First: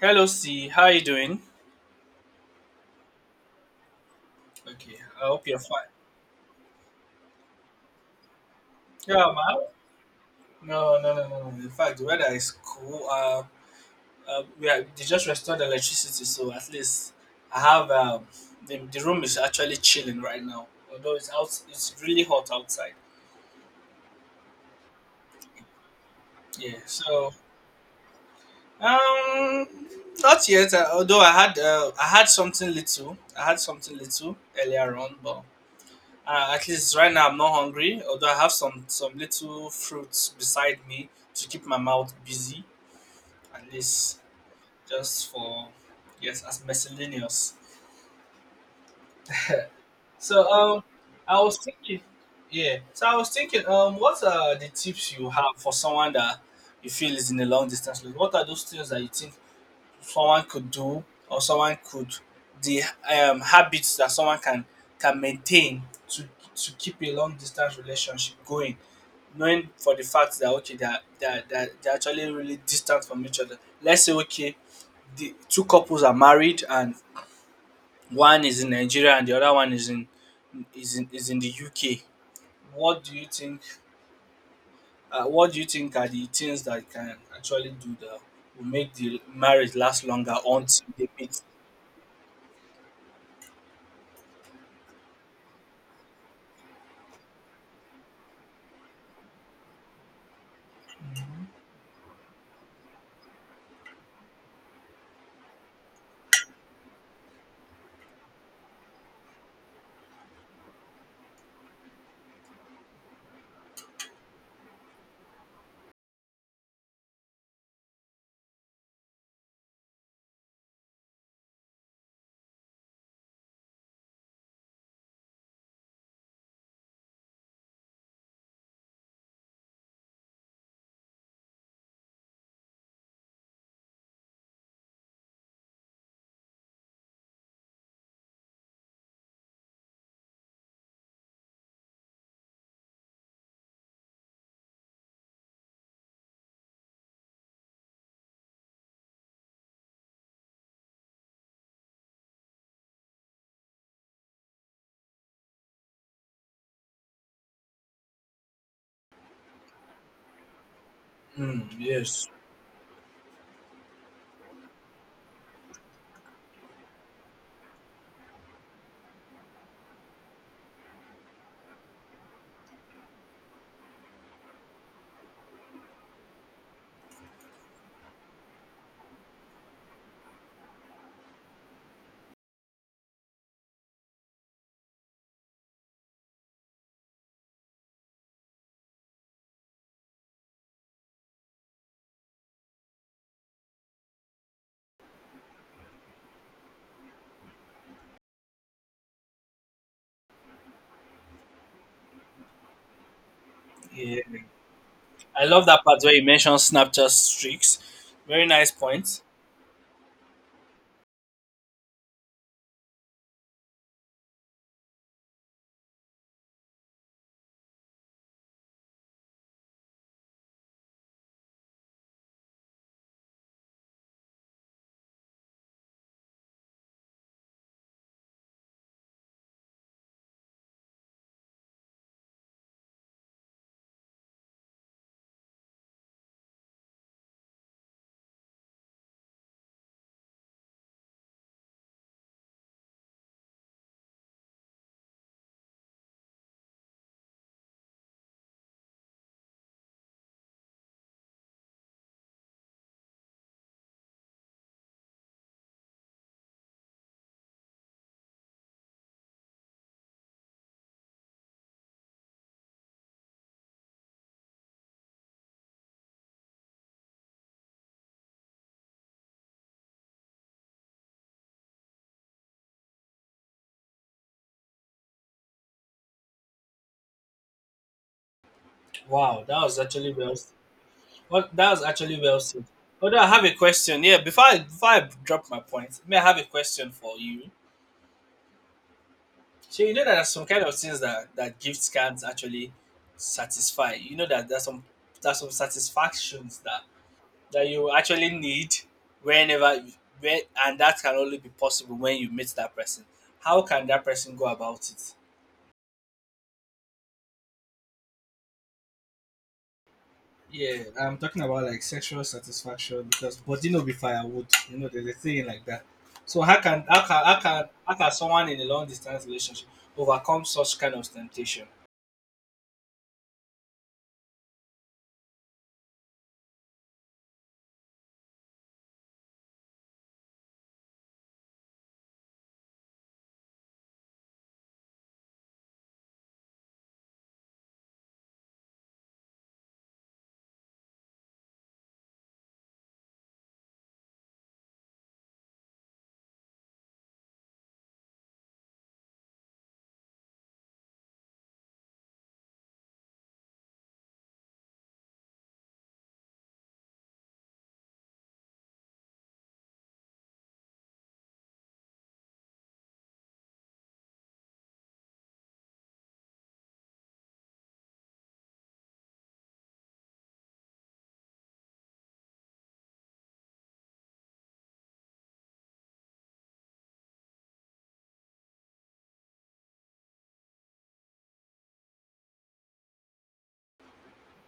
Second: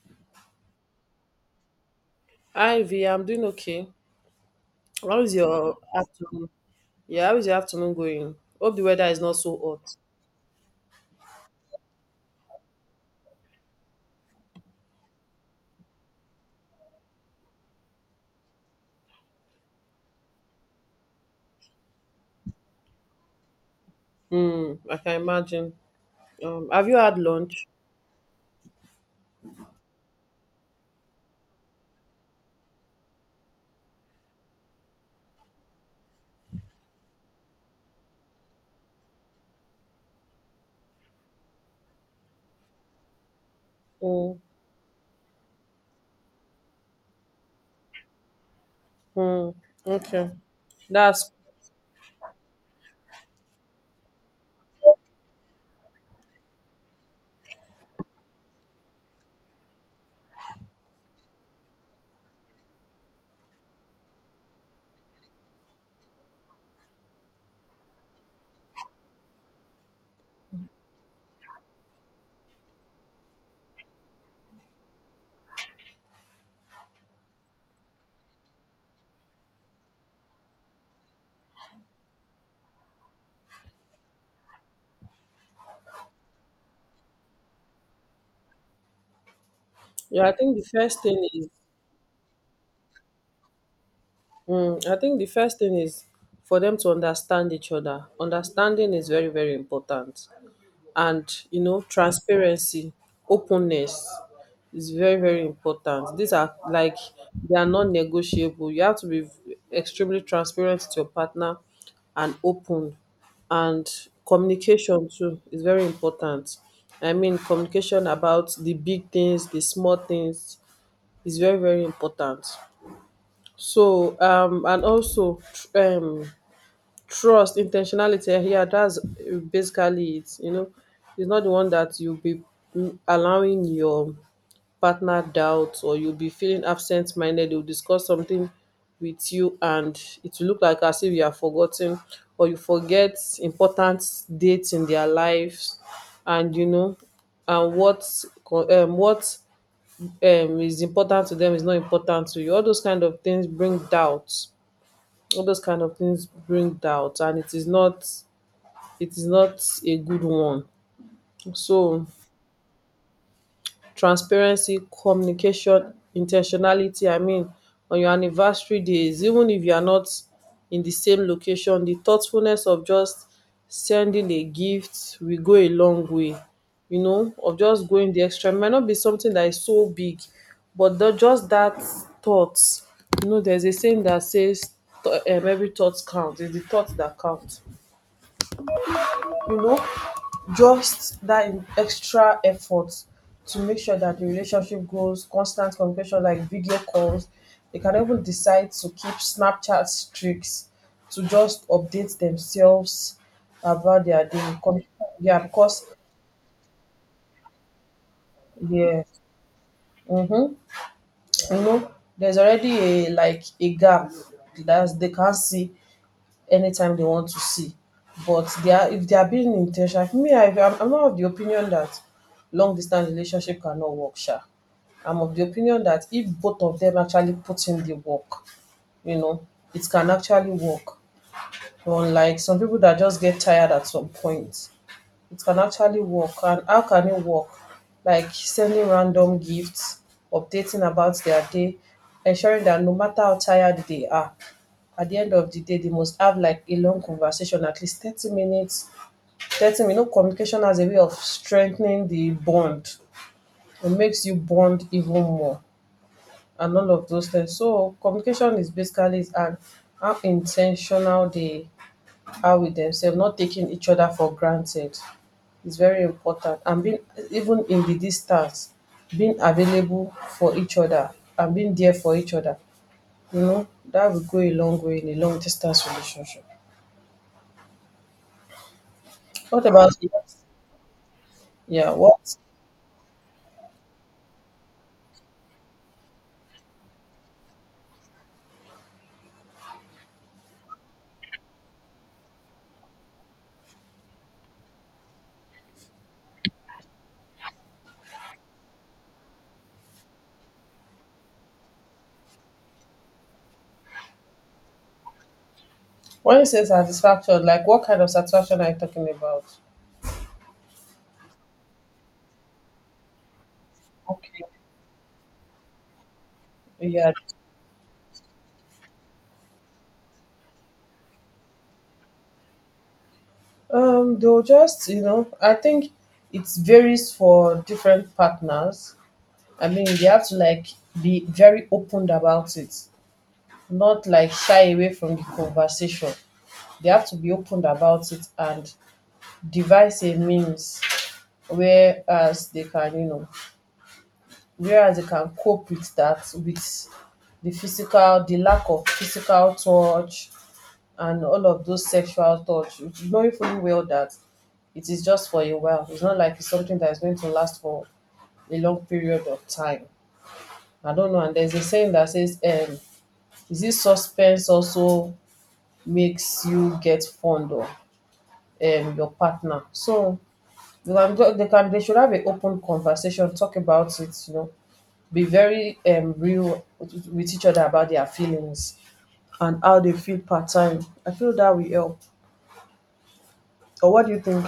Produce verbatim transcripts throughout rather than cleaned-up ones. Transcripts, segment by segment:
Hello, C. How you doing? Hi V, I'm doing okay. Okay, How I is hope you're your fine. afternoon? Yeah, how is your afternoon going? Hope the weather is Yeah, not so man. hot. No, no, no, no. no. In fact, the weather is cool. Uh, uh, we are, they just restored the electricity, so at least I have um, the, the room is actually chilling right now. Although it's out, it's really hot outside. Hmm, I can imagine. Um, Yeah. Have you had So lunch? um, Not yet. Uh, although I had uh, I had something little. I had something little earlier on, but uh, at least right now I'm not hungry, although I have some some little fruits beside me to keep my mouth busy, at least Hmm. just for yes, as miscellaneous. Hmm. Okay. So um, That's I was thinking, yeah. So I was thinking, um, what are the tips you have for someone that you feel is in a long distance relationship? What are those things that you think someone could do, or someone could, the um habits that someone can can maintain to to keep a long distance relationship going? Knowing for the fact that okay, they're they're, they're, they're actually really distant from each other. Let's say okay, the two couples are married and one is in Nigeria and the other one is in is in, is in the UK. What do you think? Uh, what do you think are the things that can actually do that will make the marriage last yeah, I longer think the until first they thing meet? is hmm, I think the first thing is for them to understand each other. Understanding is very, very important. And you know, transparency, openness is very, very important. These are like they are non-negotiable. You have to be extremely transparent to your partner and open. And communication too is very important. I mean, communication about the big things, the small things is very, very important. So um and also tr- um trust, intentionality, eh, yeah, that's uh, basically it. You know, it's not the one that you'll be mm, allowing your partner doubt, or you'll be feeling absent minded. They'll discuss something with you and it will look like as if you are forgotten, or you forget important dates in their lives. And you know, and what co- um, what um, is important to them is not important to you. All those kind of things bring doubts. All those kind of things bring doubt, and it is not, it is not a good one. Mm, So yes. transparency, communication, intentionality. I mean, on your anniversary days, even if you are not in the same location, the thoughtfulness of just sending a gift will go a long way. You know, of just going the extra. It might not be something that is so big, but the, just that thought. You know, there's a saying that says th- um, every thought counts. It's the thought that counts. You know, just that in- extra effort to make sure that the relationship grows, constant communication like video calls. They can even decide to keep Snapchat streaks to just update themselves about Yeah, their day. Com- yeah, I love that because part where you mentioned Snapchat streaks. Very nice yeah, point. mm-hmm, you know, there's already a like a gap that they can't see anytime they want to see. But they are if they are being intentional, like me, I, I'm, I'm not of the opinion that long distance relationship cannot work, sha. I'm of the opinion that if both of them actually put in the work, you know, it can actually work. Unlike some people that just get tired at some point, it can actually work. And how can it work? Like sending random gifts, updating about their day, ensuring that no matter how tired they are, at the end of the day, they must have like a long conversation, at least thirty minutes. thirty minutes. You know, communication as a way of strengthening the bond. It makes you bond even more and all of those things. So communication is basically is an how intentional they are with themselves, not taking each other for granted. It's very important. And being even in the distance, being available for each other and being there for each other. You know, that will go a long way in a long distance relationship. Wow, that What was about you? actually well. Well, that was Yeah, actually what well said. Although I have a question. Yeah, before I, before I drop my point, may I have a question for you? So you know that there's some kind of things that, that gifts can't actually satisfy. You know that there's some, there's some satisfactions that that you actually need whenever you, where, and that can only be possible when you meet that person. How can that person go about it? when you say satisfaction, like what kind of satisfaction are you talking about? Yeah, I'm talking about like sexual satisfaction because body no be Okay. firewood. You know, there's a thing like that. So how can how Yeah. can how can how can someone in a long distance relationship overcome such kind of temptation? Um, they'll just, you know, I think it varies for different partners. I mean, they have to like be very open about it, not like shy away from the conversation. They have to be open about it and devise a means whereas they can, you know, whereas they can cope with that, with the physical, the lack of physical touch and all of those sexual touch, knowing fully well that it is just for a while. It's not like it's something that is going to last for a long period of time. I don't know. And there's a saying that says, um is it suspense also makes you get fond of um your partner. So you can go, they can, they should have an open conversation, talk about it. You know, be very um real with with each other about their feelings and how they feel part time. I feel that will help. Or what do you think?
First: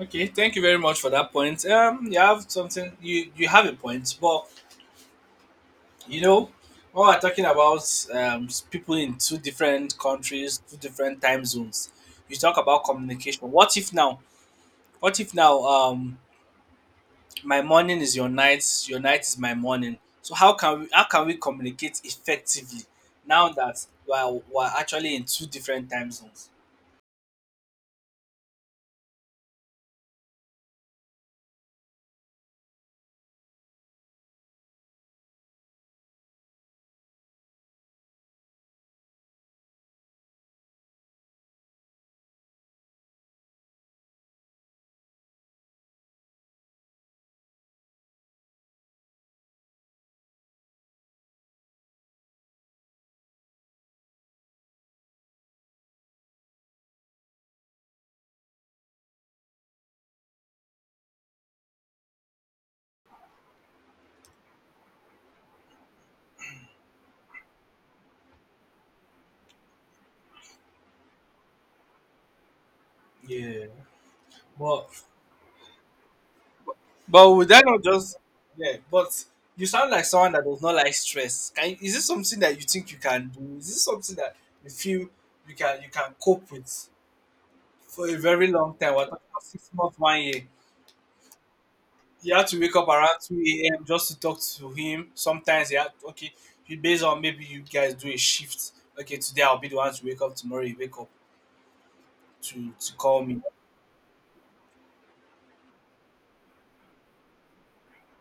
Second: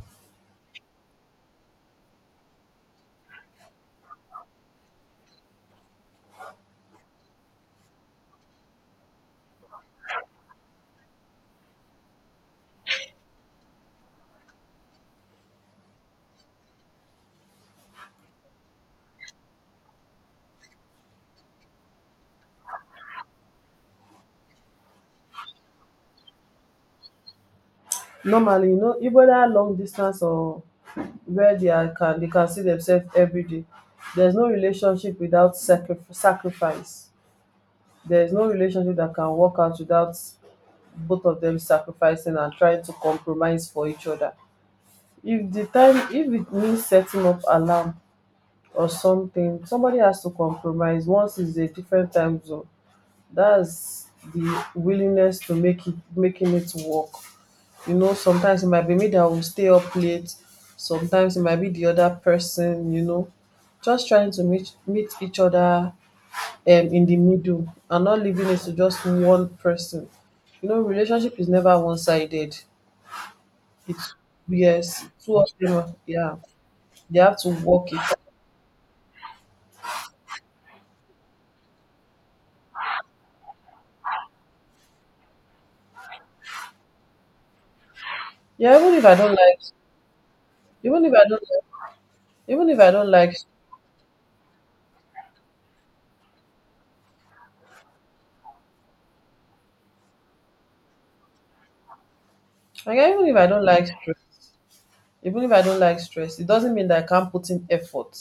Okay, thank you very much for that point. Um, you have something, you you have a point, but you know, when we're talking about um s- people in two different countries, two different time zones, you talk about communication. What if now? What if now? Um, my morning is your night, your night is my morning. So how can we how can we communicate effectively now that we're, we're actually in two different time zones? Normally, you know, even that long distance or where they are can they can see themselves every day. There's no relationship without sacri- sacrifice. There's no relationship that can work out without both of them sacrificing and trying to compromise for each other. If the time, if it means setting up alarm or something, somebody has to compromise. Once it's a different time zone, that's the willingness to make it, making it work. You know, sometimes it might be me that will stay up late, sometimes it might be the other person. You know, just trying to meet meet each other, um, in the middle and not leaving it to just one person. You know, relationship is never one-sided. Yeah, It's but yes, two of them, yeah. They but have would to that not work it. just, yeah? But you sound like someone that does not like stress. Can you- is this something that you think you can do? Is this something that you feel you can you can cope with for a very long Yeah, time? even We're if I talking don't about like six months, one year. even if I don't like You had to Even wake if up I don't around like, two a m just to talk to him. Sometimes you had, okay, you based on maybe you guys do a shift. Okay, today I'll be the one to wake up. Tomorrow you wake up to to like call even if me. I don't like stress, even if I don't like stress, it doesn't mean that I can't put in effort.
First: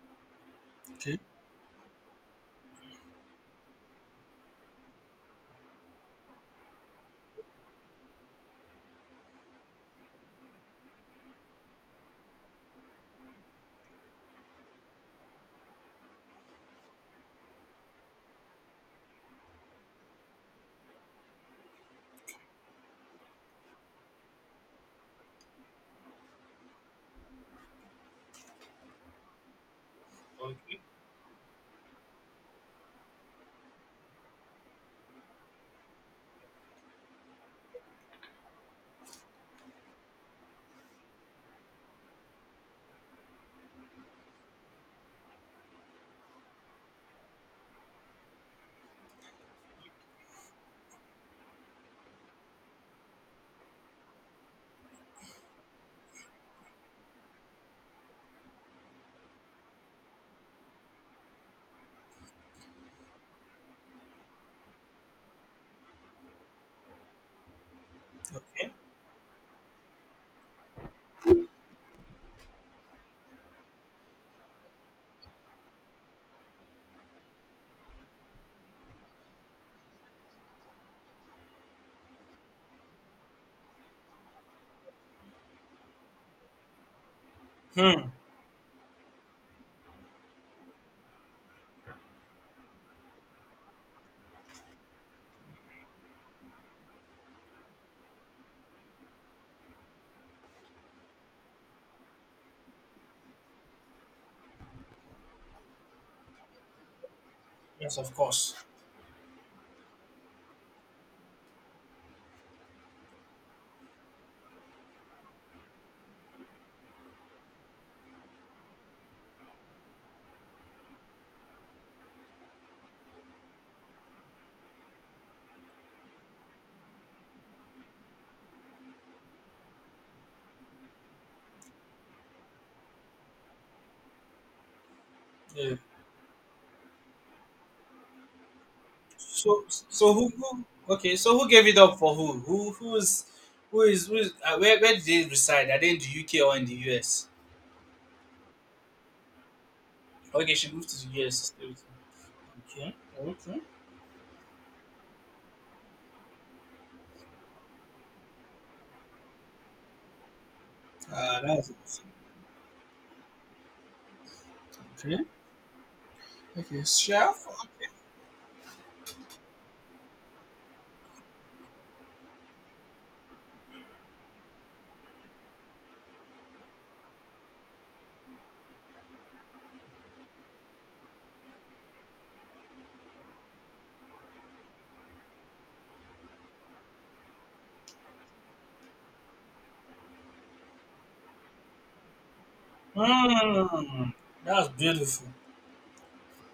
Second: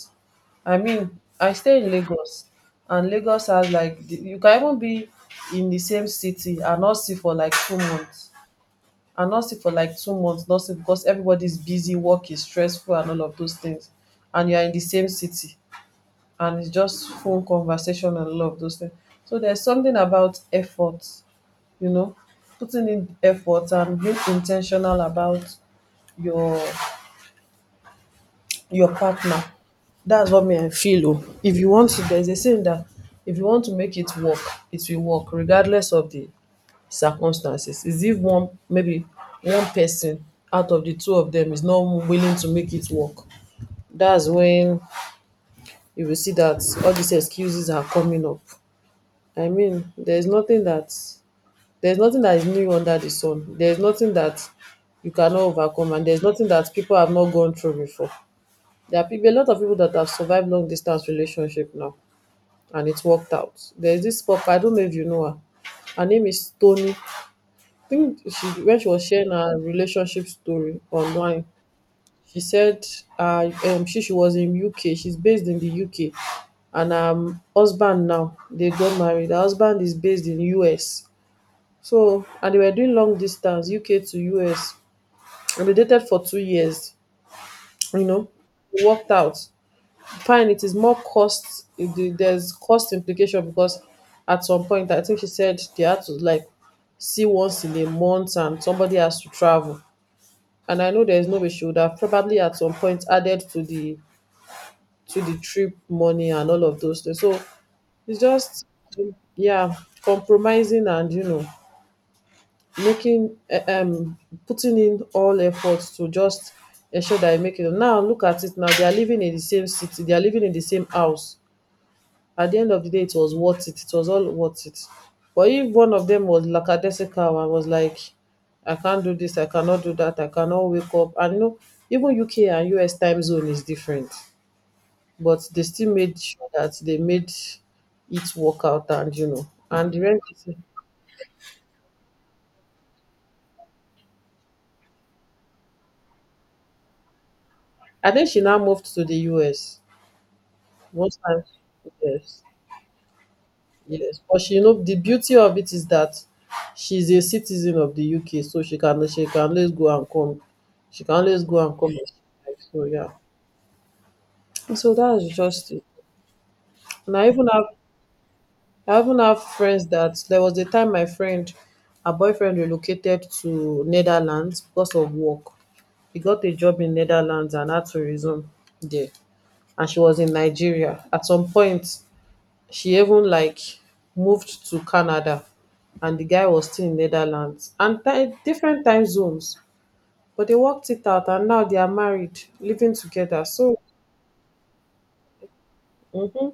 I Okay. mean, I stay in Lagos, and Lagos has like the- you can even be in the same city and not see for like two months, and not see for like two months, not see because everybody's busy, work is stressful, and all of those things, and you are in the same city, and it's just phone conversation and all of those things. So there's something about effort. You know, putting in effort and being intentional about your your partner. That's what me I Okay. feel oh. If you want to there's a saying that if you want to make it work, it will work regardless of the circumstances. Is if one, maybe one person out of the two of them is not willing to make it work, that's when you will see that all these excuses are coming up. I mean, there is nothing that. There's nothing that is new under the sun. There's nothing that you cannot overcome, and there's nothing that people have not gone through before. There are people, a lot of people that have survived long distance relationship now, and it's worked out. There's this pop. I don't know if you know her. Her name is Tony. I think she when she was sharing her relationship story online, she said uh, um, she she was in U K. She's based in the U K, and um husband now they got married. Her husband is based in U S, so and they were doing long distance U K to U S, and they dated for two years, you Hmm. know. It worked out. Fine, it is more cost the- there's cost implication because at some point I think she said they had to like see once in a month and somebody has to travel. And I know there's no way she would have probably at some point added to the to the trip money and all of those things. So Yes, of it's course. just yeah, compromising and you know, making eh, um putting in all efforts to just ensure that I make it. Now look at it now, they are living in the same city, they are living in the same house. At the end of the day, it was worth it. It was all worth it. But if one of them was lackadaisical and was like, I can't do this, I cannot do that, I cannot wake up. And you know, even U K and U S time zone is different. But they Yeah. still made sure that they made it work out, and you know. So And the so rent, who, who okay, so who gave it up for who? Who who's who is who is uh, where where did they reside? Are they in the U K or in the U S? I think she now moved to the U S. Okay, she moved to the Most times, U S. yes, Okay. Okay. yes, but she, you know, the beauty of it is that she's a citizen of the U K, so she can, she can always go and come, she can Uh, always go that's and come as she like, so yeah, so okay. that's just it. Okay. And I Chef. even have, I even have friends that there was a time my friend, her boyfriend relocated to Netherlands because of work. He got a job in Netherlands and had to resume there, and she was in Nigeria at some point. She even like moved to Canada, and the guy was still in Netherlands and ti- different time zones. But they worked it out and now they are married, living together. So Mm, that's beautiful. mhm,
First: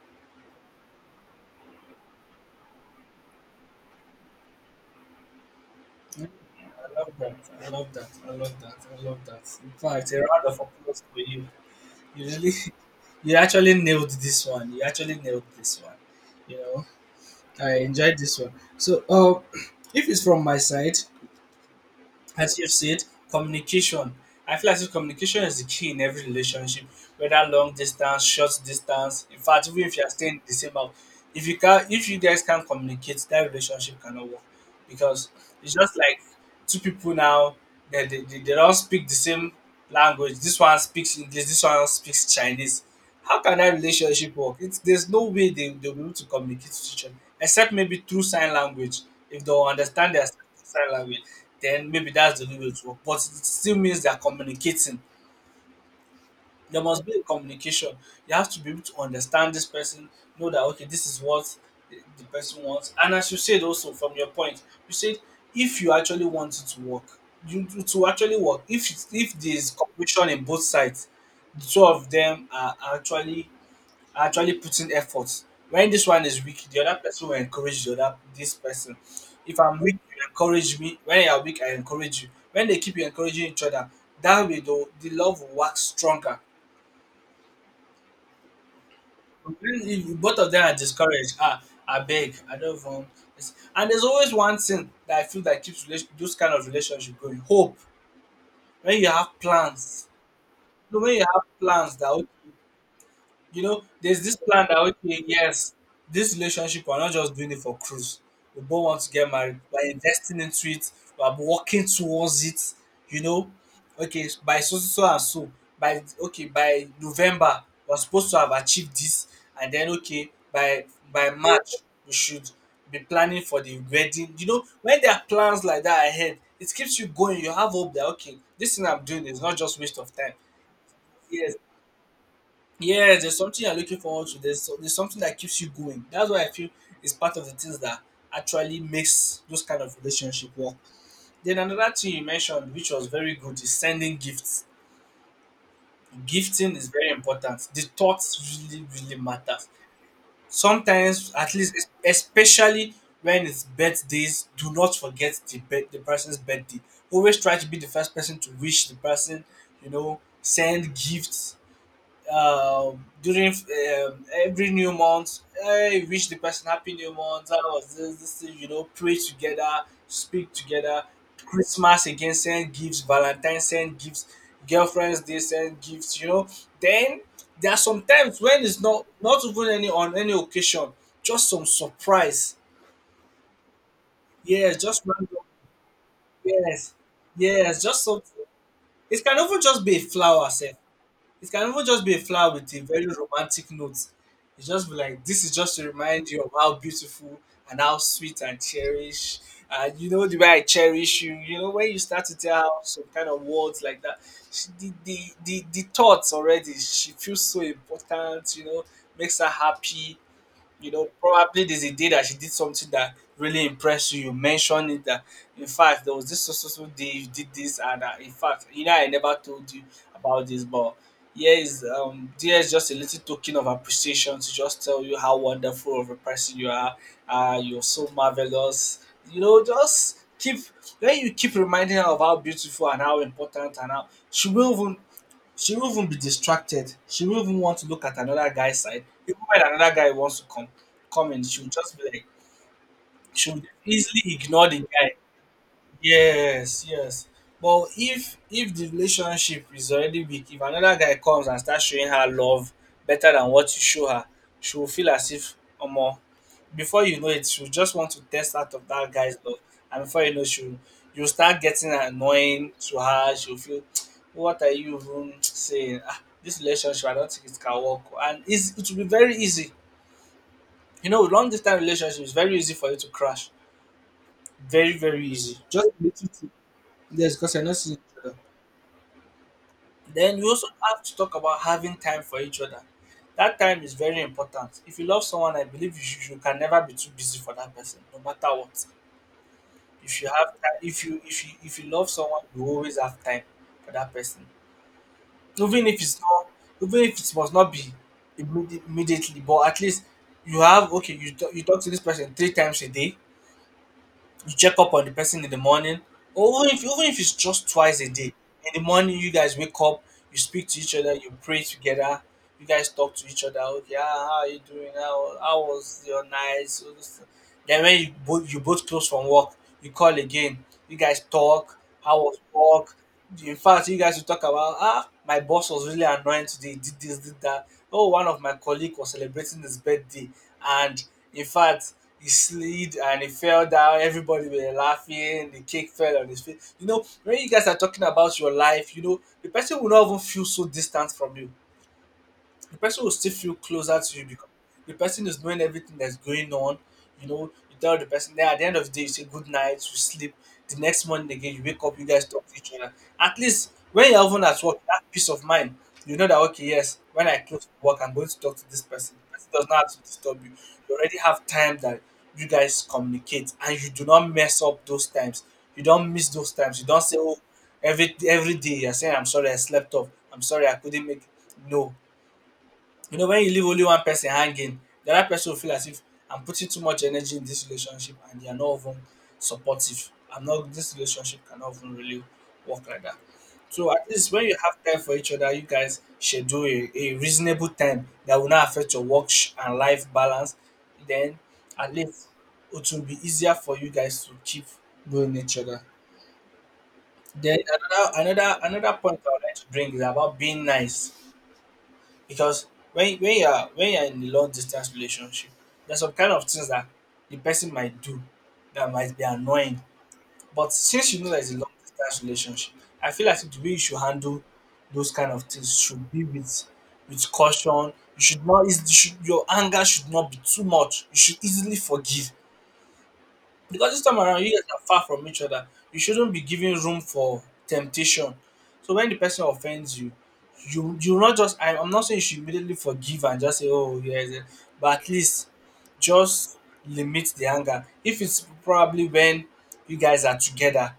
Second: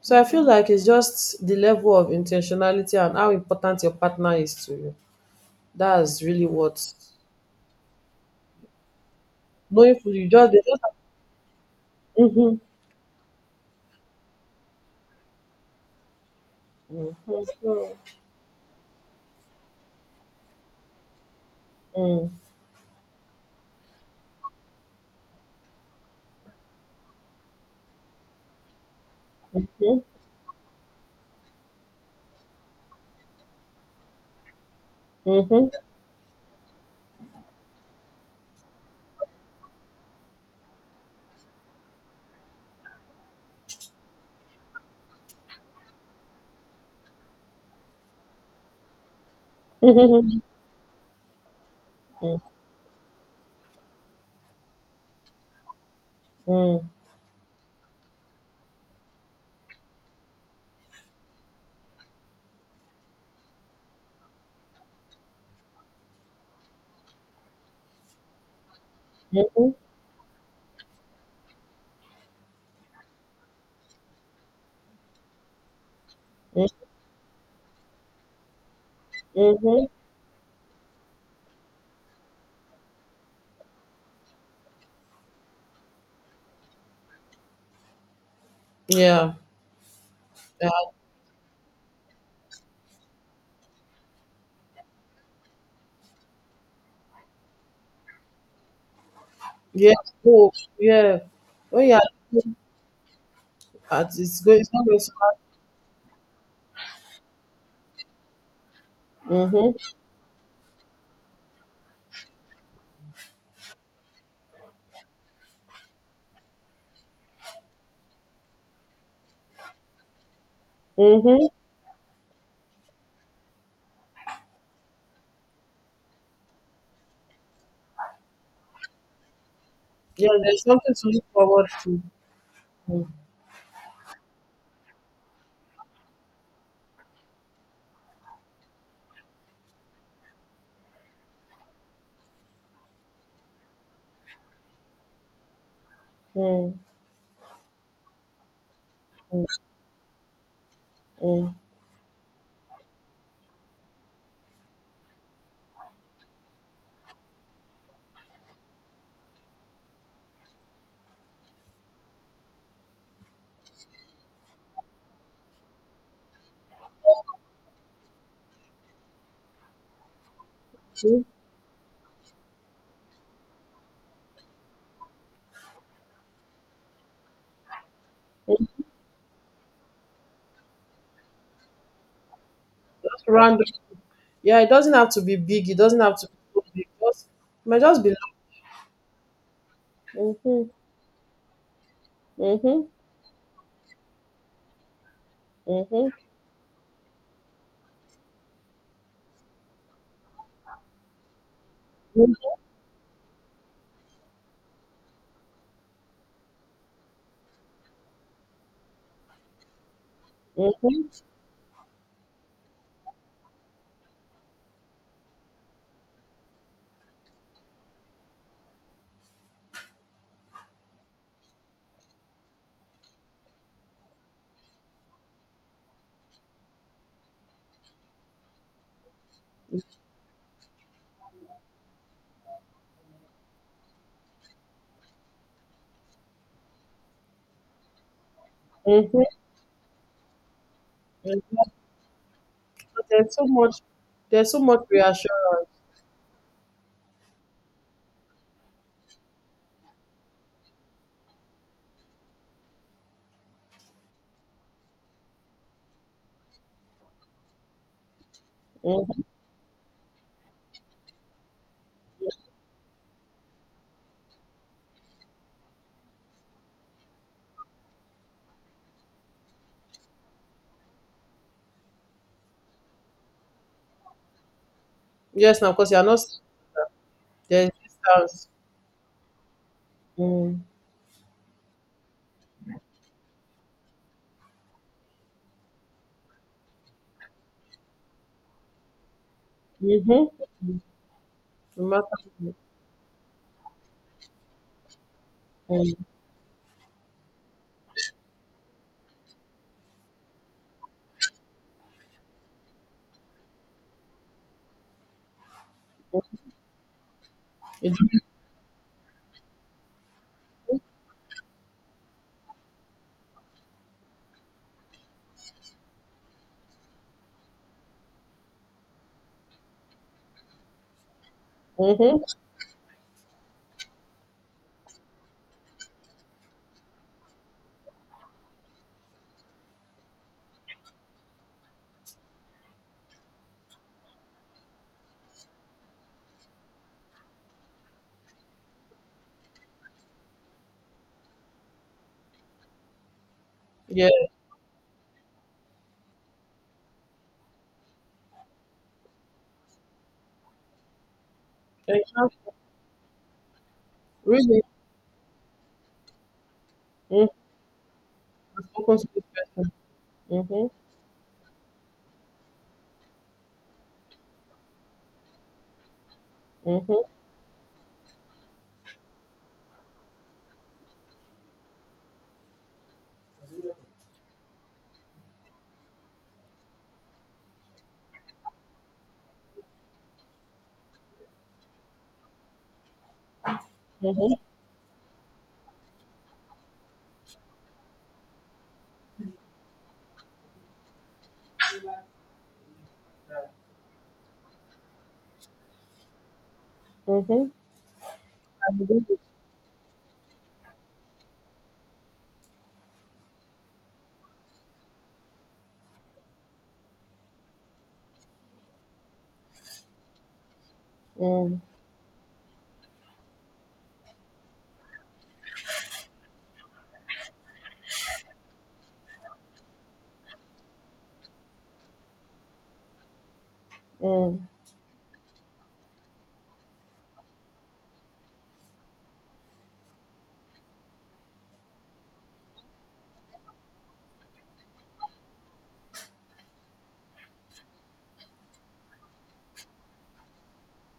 so I feel like it's just the level of intentionality and how important your partner is to you. That's Mm, really what I love that. I love that. I love that. I love that. In knowing fact, food a you round just of they just applause for you. You really, mhm. you actually nailed this one. You actually nailed this one. You know, Mhm. I enjoyed this one. So, uh, if it's from my side, Mhm. as you've said, communication. I feel like if communication is the key in every relationship, whether long distance, short distance. In fact, even if you are staying in the same house, if you can, if you guys can't communicate, that relationship cannot work because Mhm. it's just like two people now, they, they, they, they don't speak the same language. This one speaks English, this one speaks Chinese. How can that relationship work? It's, there's no way they, they'll be able to communicate with each other except maybe through sign language. If they'll understand their Mhm. sign language, then maybe that's the only way to work, but it still means they're communicating. There Mhm. must be a communication. You have to be able to understand this person, know that okay, this is what the the person wants. And as you said also from your point, you said if you actually want it to work, you to to actually work, if it's- if there's Mhm. cooperation in both sides, the two of them are actually are actually putting efforts. When this one is weak, Mhm. the other person will encourage the other this person. If I'm Mhm. weak, you encourage me. When you are weak, I encourage you. When they keep encouraging each other, that way though the love will work stronger. Yeah. If if both of them are discouraged, ah, I beg, I don't even want this. And there's always one thing that I feel that keeps relation, those kind of relationship going. Hope. When you have Yes, plans, oh, you know, when yeah. you have When you plans are that okay, looking you know, at there's this it's going, plan it's that not going to okay, happen. yes, this relationship we're not just doing it for cruise. We both want to get married. Mm-hmm. We're investing into it. We're working towards it. You know, okay, by so so so and so, by okay, by November we're supposed to have achieved this, and then okay, by by Mm-hmm. March we should be planning for the wedding. You know, when there are plans like that ahead, it keeps you going. You have hope that okay, this thing I'm doing is not just waste of Yeah, time. there's something to look Yes, forward to. yes, there's something you're looking forward to. There's, so, there's something that keeps you going. That's why I feel is part of the things that actually makes those kind of relationship work. Then another thing you mentioned, which was very good, is sending gifts. Gifting Mm-hmm. is very important. The thoughts really, really matters. Sometimes, Mm-hmm. at least, es- especially when it's birthdays, do not forget the birth- the person's birthday. Always try to be the first person to wish the person. You know, send gifts uh, during um, every new month, I wish the person happy new month. I was this, this thing, you know, pray together, speak together. Christmas again, send gifts, Valentine's send gifts, girlfriends they send gifts, you know. Then there are some times when Just it's not not even any on any occasion, just some surprise. random. Yeah, it Yes, doesn't just have to be random. big. It doesn't have to be so big. Yes, Just, it yes, might just just be. Like, something. It can even just be a flower, mm-hmm. sef. It can even just be a flower with a Mm-hmm. very romantic note. It just be like this is just to Mm-hmm. remind you of how beautiful and how sweet and cherish and you know the way I cherish you. You know, when you start to tell her some kind of words like that, she, the, the the the thoughts already. She feels so important. You know, makes her happy. You Mm-hmm. know, probably there's a day that she did something that really impressed you. You mentioned it that, in fact, there was this so so so day you did this, and uh, in fact, you know, I never told you about this, but here is um, there is just a little token of appreciation to just tell you how wonderful of a person you are. Uh, you're so marvelous. You know, just keep when you keep reminding her of how beautiful and how important and how she will even she will even be distracted. She will even want to look at another guy's side. Mm-hmm. Even when another guy wants to come come in, she'll just be like But there's so she'll much. easily There's so ignore the much guy. reassurance. Yes, yes. But if if the relationship is already weak, if another guy comes and starts showing her love better than what you show her, she will feel as if more. Before you know it, she'll just want to test out of that Mm-hmm. guy's love. And before you know, she'll you'll start getting annoying to her. She'll feel, what are you even saying? Ah, this relationship, I don't think it can work. And it's, it will be very easy. You know, long distance relationship is very easy for you to crash. Very, very easy. Yes, now Just because you are not. little. Yes, because you're There's not seeing each other. distance. Then you Mm-hmm. also have to talk about having time for each other. That time is very important. If you love someone, I believe you, should, you can never be too busy for that person, no matter what. If you No have time, if you if you if you love someone, matter. you always have time for that person, even if it's not, even if it must not be immedi- immediately, but at least you have okay. You talk, you talk to this person three times a day, you check up on the person in the morning, Mm-hmm. or even if, even if it's just twice a day. In the morning you guys wake up, you speak to each other, you pray together, you guys talk to each other. Okay, ah, how are you doing, how, how was your night? All those things. Then when you both you both close from work, you call again, you guys talk. How Mm-hmm. was work? In fact, you guys will talk about, ah, my boss was really annoying today, he did this, did that. Oh, one of my colleague was celebrating his birthday, and in fact he slid and he fell down. Everybody were laughing. The cake fell on his face. You know, when you guys are talking about your life, you know, the person will not even feel so distant from you. The person will still feel closer Yeah. to you, because the person is knowing everything that's going on. You know, you tell the person. Then at the end of the day, you say good night, you sleep. The next morning again, you wake up, They you guys have talk to each other. At least when you're even at really work, that peace of mind, you know that okay, yes, when mm, I close work, I'm going to talk I've to this spoken to person. this The person does person. not have to disturb you. Mm-hmm. You already have time that you guys communicate, and you do not mess up those times. You don't miss those times. You don't Mm-hmm. say, oh, every every day you're saying, I'm sorry, I slept off. I'm sorry, I couldn't make it. No, you know, when you leave only one person hanging, the other person will feel as if I'm putting too much energy in this relationship and they are not even supportive. I'm not, this relationship cannot even really work like that. So at least Mm-hmm. when you have time for each other, you guys should do a, a reasonable time that will not affect your work sh- and life balance. Then at least it will be easier for you guys to keep going each other. Mm-hmm. Then another another I another agree point with I would like to bring is about being nice, because when when you are when you are in a long distance relationship, there's some kind of things that the person might do that might be annoying. But since you know there's a mm, long distance relationship, I feel like the way you should handle those kind of things should be with with caution. You should not eas- you should, your anger should not be too much. You should easily forgive. Because this time mm, around, you guys are far from each other. You shouldn't be giving room for temptation. So when the person offends you, you you not just I, I'm not saying you should immediately forgive and just say, oh yes, eh, but at least just limit the anger. If it's probably when you guys are together,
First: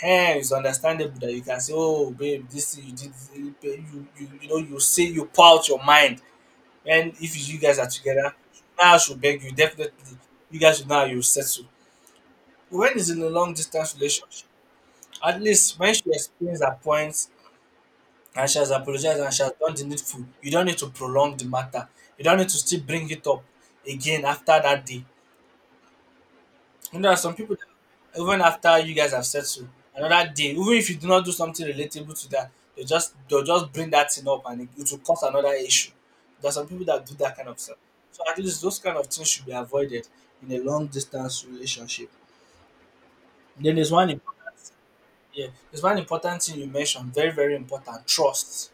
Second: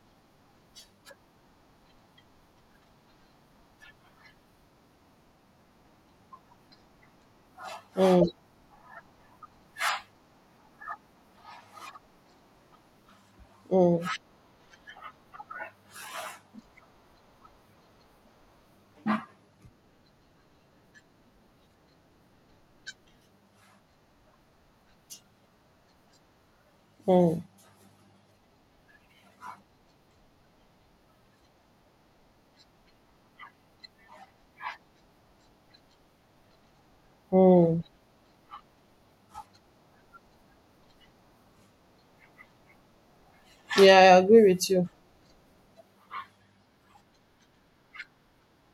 eh, it's understandable that you can say, oh babe, this thing you did, eh, you you you know, you say, you pour out your mind. And if you guys are mm, together, now I should beg you definitely. You guys should now you settle. When is in a long distance mm, relationship, at least when she explains her points and she has apologized and she has done the needful, you don't need to prolong the matter. You don't need to still bring it up again after that day. You know, there are some mm, people that even after you guys have settled, another day, even if you do not do something relatable to that, they just they'll just bring that thing up and it, it will cause another issue. There are some people that do that kind of stuff. mm. So at least those kind of things should be avoided in a long distance relationship. Then there's Yeah, I one. agree with you. Yeah, there's one important thing you mentioned, very, very important. Trust.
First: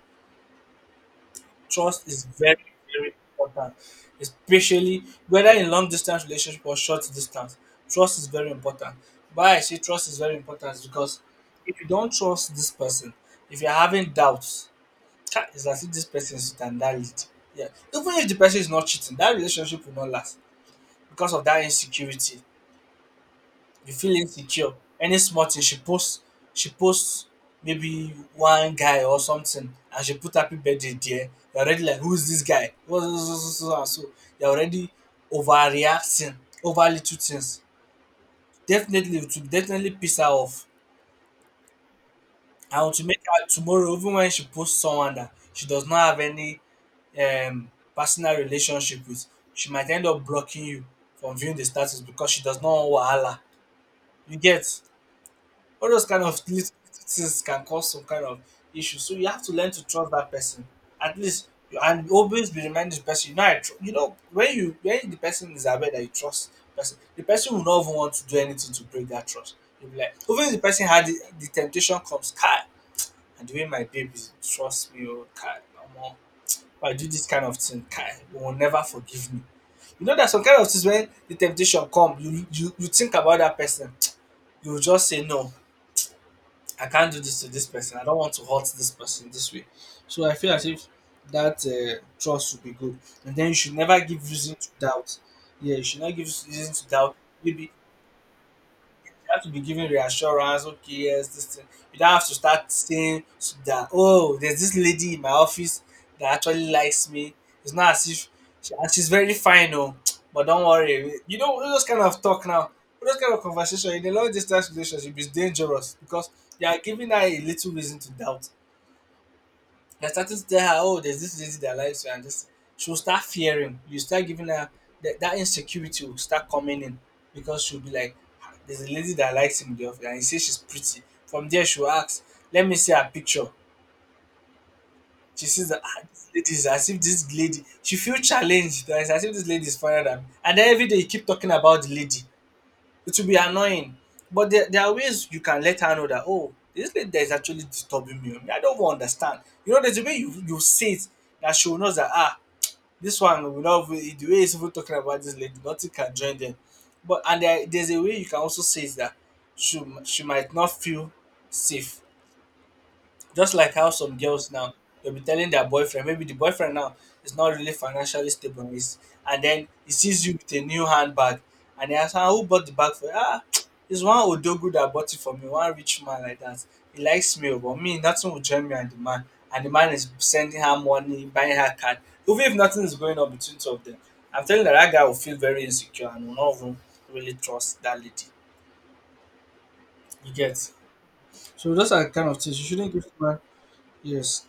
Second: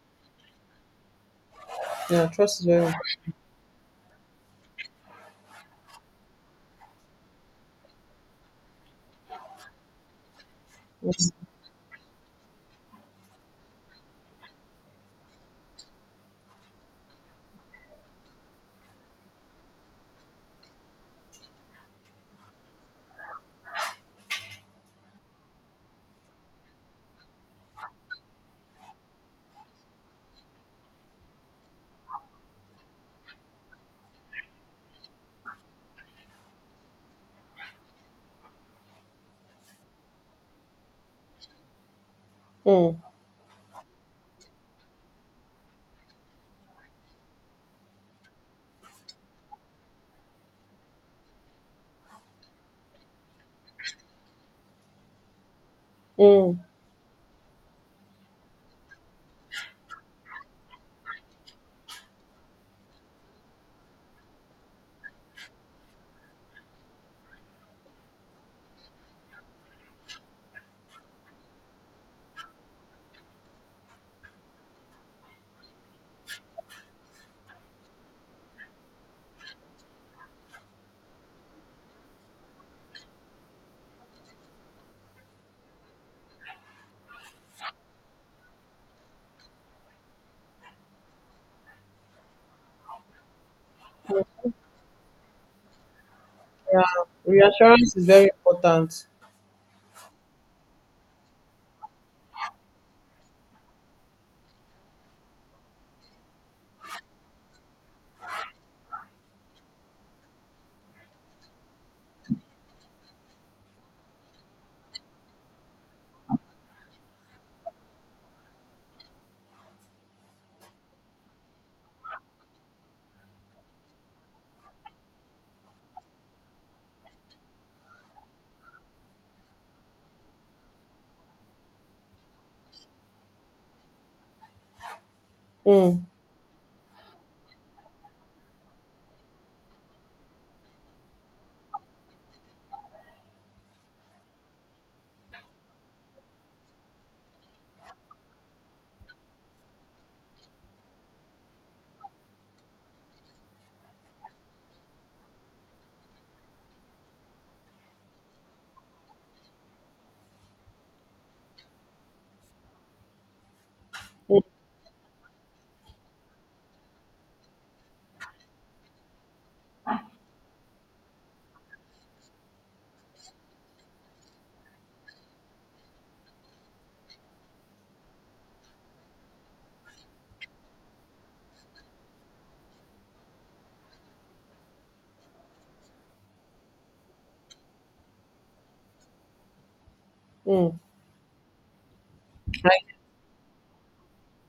Trust is Yeah, trust very, is very very important, especially whether in long distance relationship or short distance. Trust is very important. Why I say trust is very important is because important. if you don't trust this person, if you're having doubts, cha, it's as if this person is standard. Yeah, even if the person is not cheating, that relationship will not last because of that insecurity. You feel insecure. Any small thing she posts, she posts maybe one guy or something, and she put happy birthday there. You're already like, who's this guy? What's this- this- this- this- and so you're already overreacting over little things. Definitely, it will definitely piss her off. I want mm, to make her tomorrow, even when she posts someone that she does not have any um, personal relationship with, she might end up blocking you from viewing the status, because she does not want wahala. You get? All those kind of mm. little things can cause some kind of issue. So you have to learn to trust that person. At least you, and always be reminding the person, you know, I tr- you know, when you, when the person is aware that you trust the person, the person will not even want to do anything to break that trust. You'll be like, even if the person had the, the, temptation comes, Kai, and the way my baby trust me, or Kai, no more. If I do this kind of thing, Kai, you will never forgive me. You know that some kind of things, when the temptation come, you you, you think about that person, you will just say no, I can't do this to this person. I don't want to hurt this person this way. So I feel as if that uh, trust would be good. And then you should never give reason to doubt. Yeah, you should not give reason Yeah. to doubt. Maybe Reassurance is very important. you have to be giving reassurance. Okay, yes, this thing. You don't have to start saying s- that. Oh, there's this lady in my office that actually likes me. It's not as if she, and she's very fine, oh. But don't worry. You know all those kind of talk now. All Those kind of conversation in a long distance relationship is dangerous, because you are giving her a little reason to doubt. They're starting to tell her, oh, there's this lady that likes you, and this. She'll start fearing. You start giving her that, that insecurity will start coming in, because she'll be like, ah, there's a lady that likes him in the office, and he says she's pretty. From there, she'll ask, let me see her picture. She sees that, ah, Mm, this lady is as if this lady, she feels challenged. That It's as if this lady is funnier than me. And then every day you keep talking about the lady, it will be annoying. But there, there are ways you can let her know that, oh, this lady that is actually disturbing me, I don't even understand. You know, there's a way you, you say it, that she will know that, ah, this one will not, be- the way he's even talking about this lady, nothing can join them. But, and there, there's a way you can also say it that she, she might not feel safe. Just like how some girls now, they'll be telling their boyfriend, maybe the boyfriend now is not really financially stable, is, and then he sees you with a new handbag, and he asks, ah, who bought the bag for you? Ah, it's one Odogu that bought it for me, one rich man like that. He likes me, oh, but me, nothing will join me and the man. And the man is sending her money, buying her card. Even if nothing is going on between two of them, I'm telling you that that guy will feel very insecure and will not even really trust that lady. You get? mm. So those are the kind of things you Like, shouldn't give man. Yes.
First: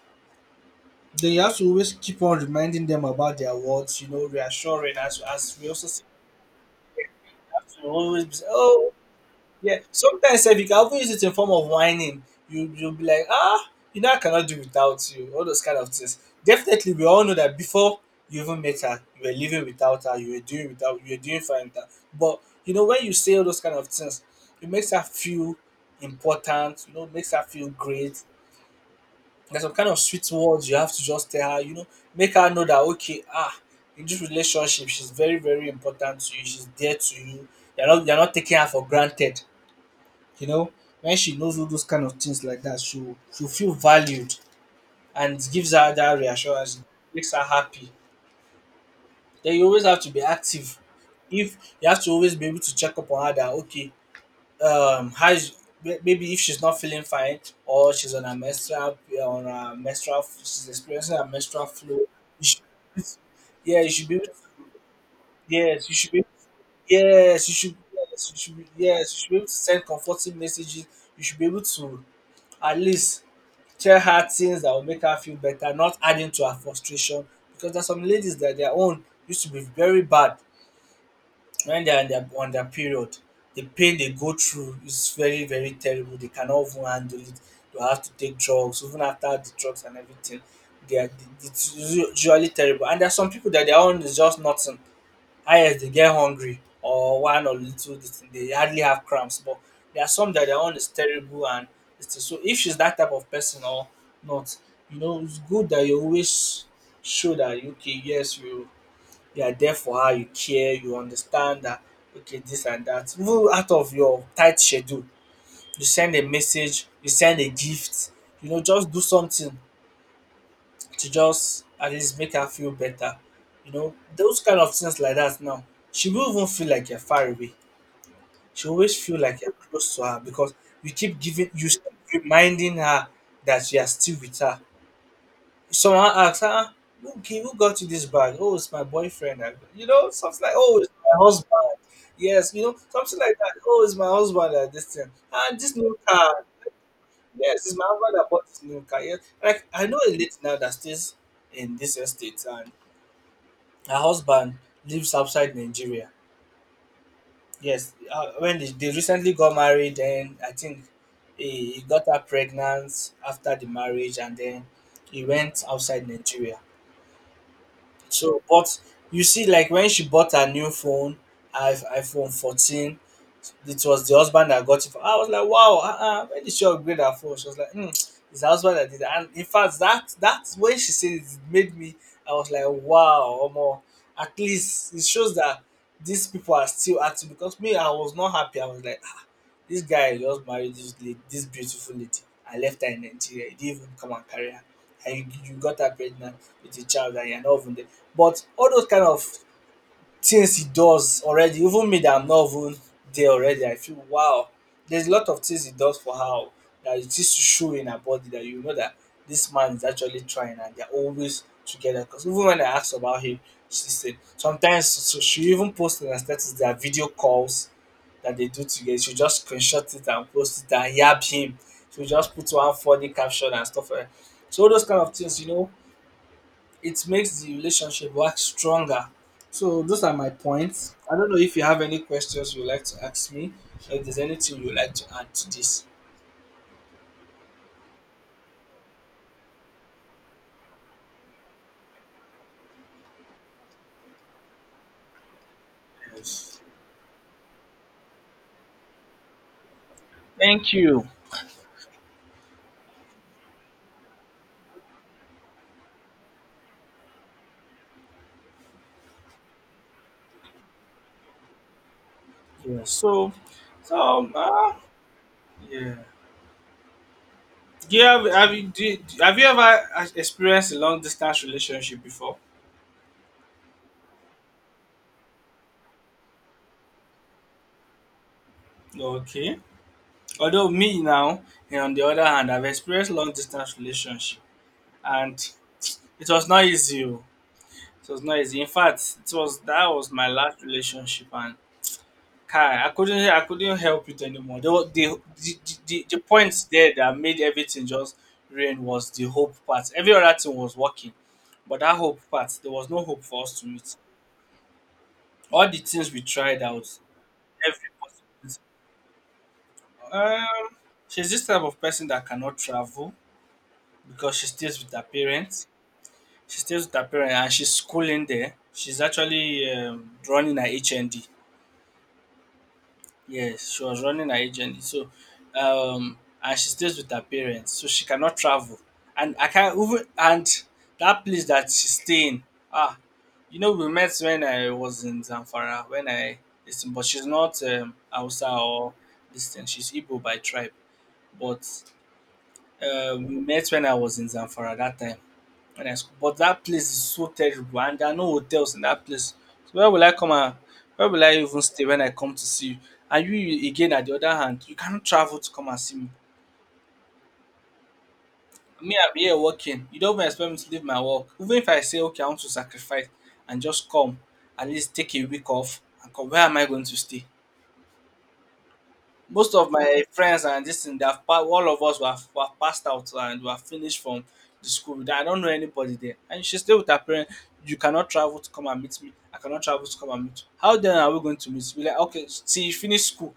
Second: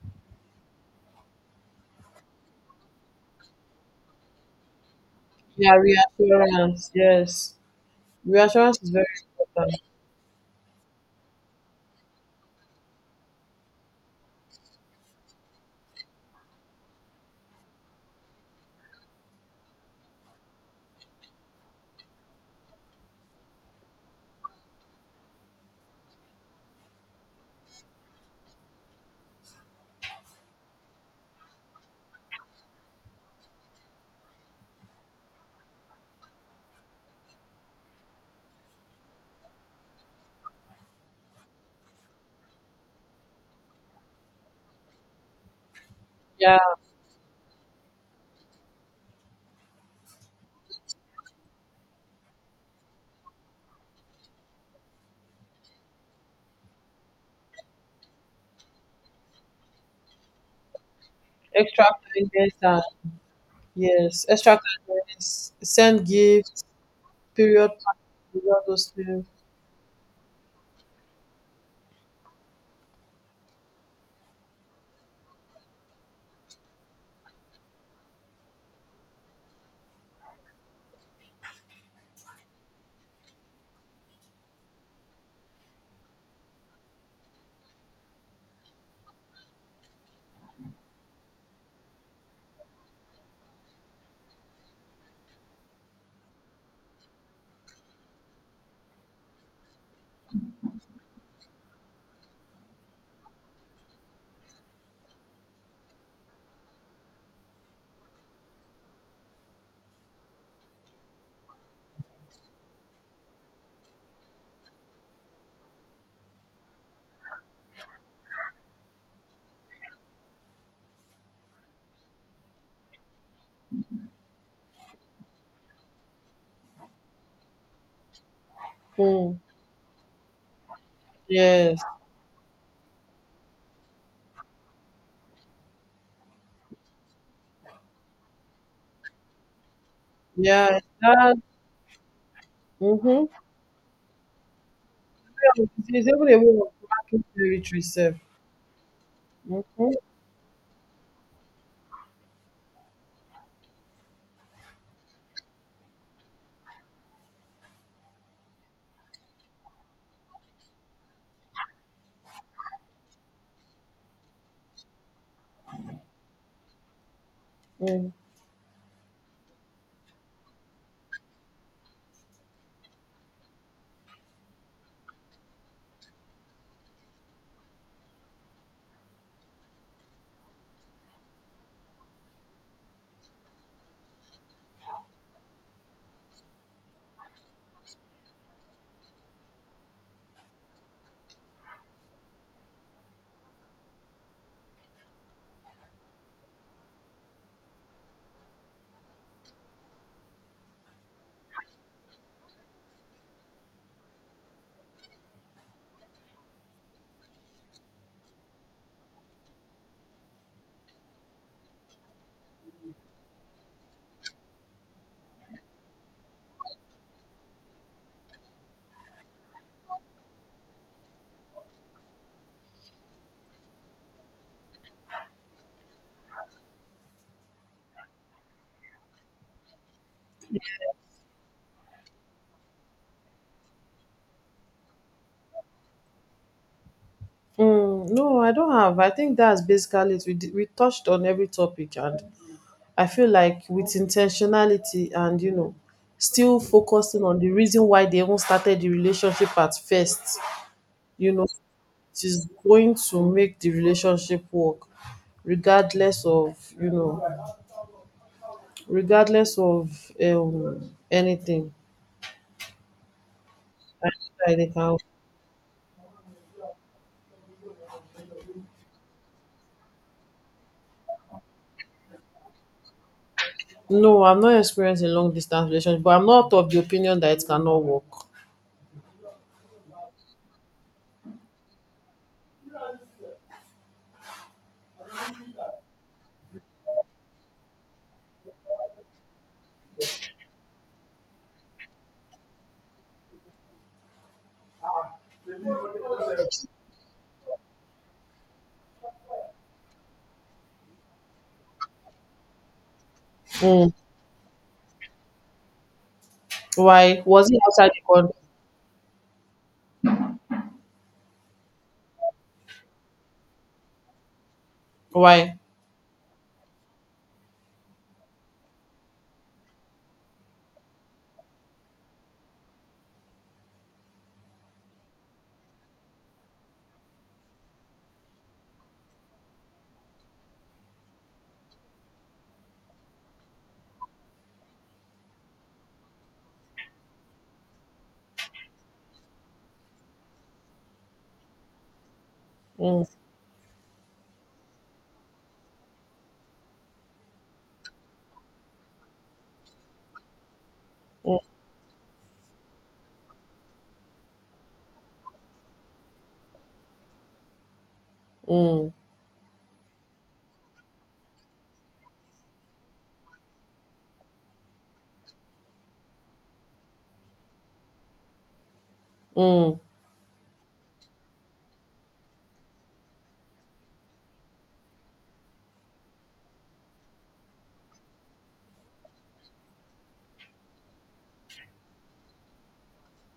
Then you have to always keep on reminding them about their words, you know, reassuring, as as we yeah, also see, reassurance, yes. as we always be, say, Reassurance is oh very yeah. important. Sometimes if you can even use it in form of whining, you you'll be like, ah, you know I cannot do without you, all those kind of things. Definitely we all know that before you even met her, you were living without her, you were doing without you were doing fine without. But you know, when you say all those kind of things, it makes her feel important, you know, makes her feel great. There's some kind of sweet words you have to just tell her, you know, make her know that okay, ah, in this relationship, she's very, very important to you. She's dear to you. You're not, you're not taking her for granted. You know, when she knows all those kind of things like that, she'll she'll feel valued and gives her that Yeah. reassurance, makes her happy. Then you always have to be active. If you have to always be able to check up on her that okay, um how is may- maybe if she's not feeling fine or she's on a menstrual on a menstrual she's experiencing a menstrual Extra flow. You kindness should, and yeah, you should be able yes. to, Extra kindness. yes you Send should be, gifts. yes you Period should, yes you pieces, should all be, those yes you things. should be able to send comforting messages. You should be able to at least tell her things that will make her feel better, not adding to her frustration, because there's some ladies that their own used to be very bad when they are on their on their period. The pain they go through is very very terrible. They cannot even handle it. They have to take drugs, even after the drugs and everything. They are It's usually terrible. And there are some people that their own is just nothing. Highest they get hungry or one or little this thing, they hardly have cramps. But there are some that their own is terrible and it's so. If she's that type of person or not, you know, it's good that you always show that okay, yes, you you are there for her, you care, you understand that okay, this and that. Even out of your tight schedule, you send a message, you send a gift, you know, just do something to just at least make her feel better. You know, those kind of things like that now. She will even feel like you're far away. She always feel Mm. like you're close to her because you keep giving you Yes. keep reminding her that you are still with her. Someone asks, ah, who, gi- who got you this bag? Oh, it's my boyfriend. I- You know, something like, oh, Yeah, it's my that husband. Yes, you know, something mm-hmm, like that. Oh, it's my husband at this time. And this new it's even a way of car. marking Yes, it's territory my sef. husband that bought this new car. Yes. Like, I Mm-hmm. know a lady now that stays in this estate and her husband lives outside Nigeria. Yes, uh, when they, they recently got married, then I think he, he got her pregnant after the marriage and then he went outside Nigeria. Mm. So, but you see, like when she bought her new phone, I iPhone fourteen, it was the husband that got it. For, I was like, wow, uh-uh, when did she upgrade her phone? She was like, mm, it's the husband that did it. And in fact, that that's when she said it, it made me, I was like, wow, more. At least it shows that these people are still active, because me, I was not happy. I was like, this guy just married this lady, dis beautiful lady, and left her in Nigeria. He didn't even come and carry her. And you, you got her pregnant with a child and you're not even there. But all those kind of things he does already, even me that I'm not even there already, I feel wow. There's a lot of things he does for her that it is to show in her body that you know that this man is actually trying and they're always together. Because even when I asked about him, she said sometimes so she even posted on her status their video calls that they do together. She'll just screenshot it and post it and yab him. She just put one funny caption and stuff like that. So all those kind of things, you know, it makes the relationship work stronger. So those are my points. I don't know if you have any questions you'd like to ask me, or if there's anything you'd like to add to this. Mm, no, I don't have. I think that's basically it. We, di- we touched on every topic, and I feel like with intentionality and you know, Yes. still focusing on the reason why they even started the relationship at first, Thank you. you know, it is going to make the relationship work, regardless of you know, regardless of um anything. Yeah. So, I so know that they uh, can yeah. Do you have have you do, you- have you ever experienced a long distance relationship before? no, I'm not experienced in long distance relationship, but I'm not of the opinion that it cannot work. Okay. Although me now, and on the other hand, I've experienced long distance relationship, and it was not easy. Oh. It was not easy. In fact, it was that was my last relationship, and Kai, I couldn't, I couldn't help it anymore. There was The the the, the, the points there that made everything just rain was the hope part. Every other thing was working, but that hope part, there was no hope for us to Mm. meet. All the things we tried out, Why was it every outside the country? possibility. Um, she's this type of person that cannot travel because she stays with her Why parents. She stays with her parents and she's schooling there. She's actually um, running her H N D. Yes, she was running her H N D. So, um, and she stays with her parents, so she cannot travel. And I can't even, and that place that she's staying. Ah, you know, we met when I was in Zamfara. When I listen, but she's not um, Hausa or this thing. She's Igbo by tribe, but. mm, Uh, we met when I was in Zamfara that time. When I sc- but that place is so terrible and there are no hotels in that place. So where will I come and where will I mm, even stay when I come to see you? And you again at the other hand, you cannot travel to come and see me. mm, Me, I'm here working. You don't even expect me to leave my work. Even if I say okay, I want to sacrifice and just come, at least take a week off and come. Where am I going to stay? Most of mm, my friends and this thing, they've pa- all of us were, were passed out and were finished from the school. I don't know anybody there. And she stay with her parents. You cannot travel to come and meet me. I cannot travel to come and meet you. How then are we going to meet? Be like, okay, see, you finish school.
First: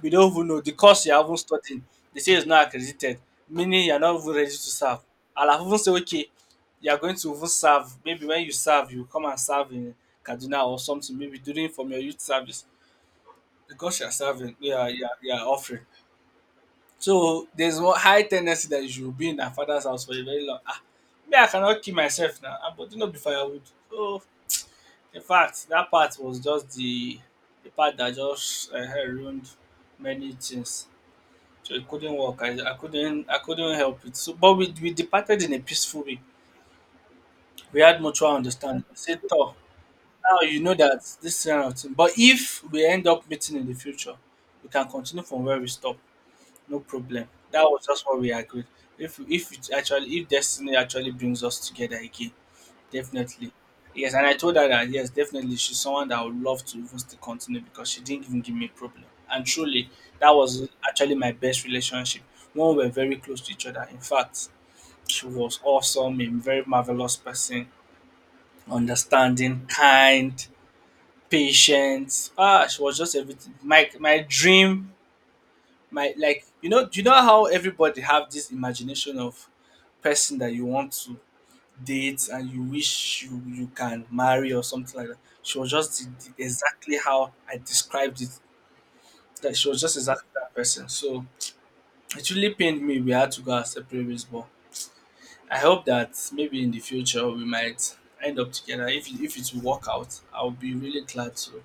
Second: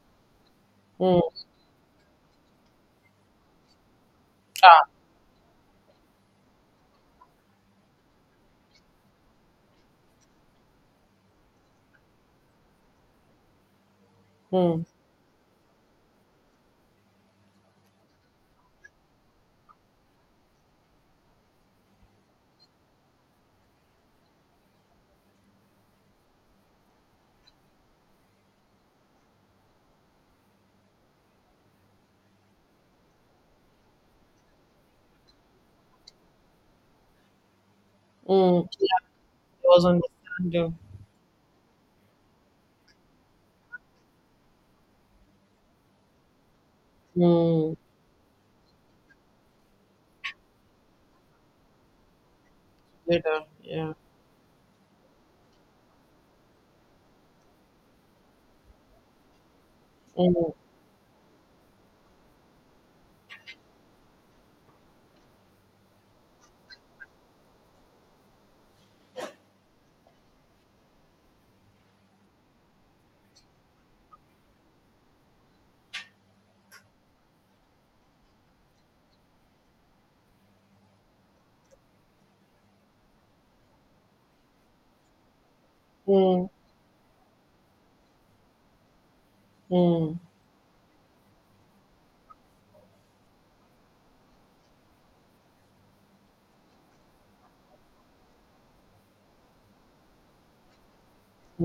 We don't even know the course you mm, haven't studied. They say it's not accredited, meaning you're not even ready to serve. I'll have even say, okay, you're going to even serve. Maybe when you serve, you come and serve in Kaduna or something, maybe during from your youth service. Because you're serving, mm, yeah, yeah, yeah, offering. So there's one high tendency that you should be in her father's house for a very long. Ah, me I cannot kill myself now I'm putting up the firewood. So in fact, that part was just the the part that just um ruined many things. So it couldn't work. I I couldn't, I couldn't help it. So, but we we departed in a peaceful way. We had mutual mm. understanding. I Yeah, said, tor, it was now you know understanding that this kind of thing, but if we end up meeting in the future we can continue from where we stop. No problem. That mm, was just what we agreed. If if it actually, if destiny actually brings us together again, later definitely. yeah Yes, and I told her that yes, definitely she's someone that I would love to even still continue because she didn't even give me a problem. And truly, that mm, was actually my best relationship. One we were very close to each other. In fact, she was awesome, a very marvelous person, understanding, kind, patient. Ah, she was just everything. My my dream, my, like, you know, do you know how everybody have this imagination of person that you want to date and you wish you you can marry or something like that. She was just the- the- mm, exactly how I described it, that she was just mm, exactly that person. So it really pained me we had to go our separate ways, but I hope that maybe in the future we might end up together. If, it- if it will work out I'll be really glad to.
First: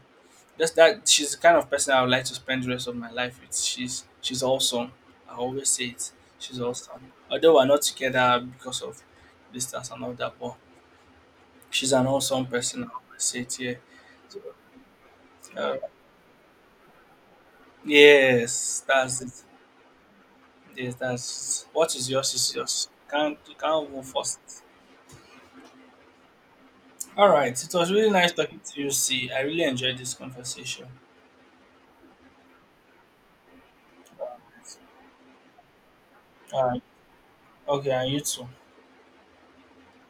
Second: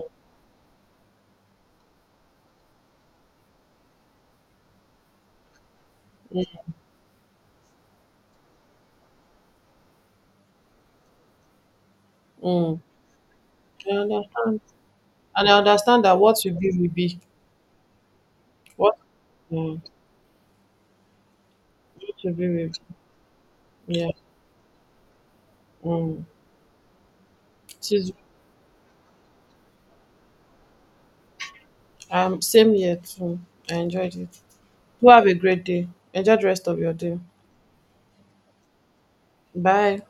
Just that she's the kind of person I would like to spend the rest of my life with. She's she's awesome. I always say it. She's awesome. Although we're not together because of distance and all that, but she's an awesome mm. person. I always say it here. I So, understand, and I uh, understand that what will be will be yes, what that's it. mm, Yes, that's it. What is what will yours be is will yours. be Can't You can't even yeah force it. mm. All right. It was It really is nice talking to you. See, I really enjoyed this conversation. Um, same here too. I enjoyed it. Do have a great day. Enjoy the All rest of right. your day. Okay, and you too. Bye.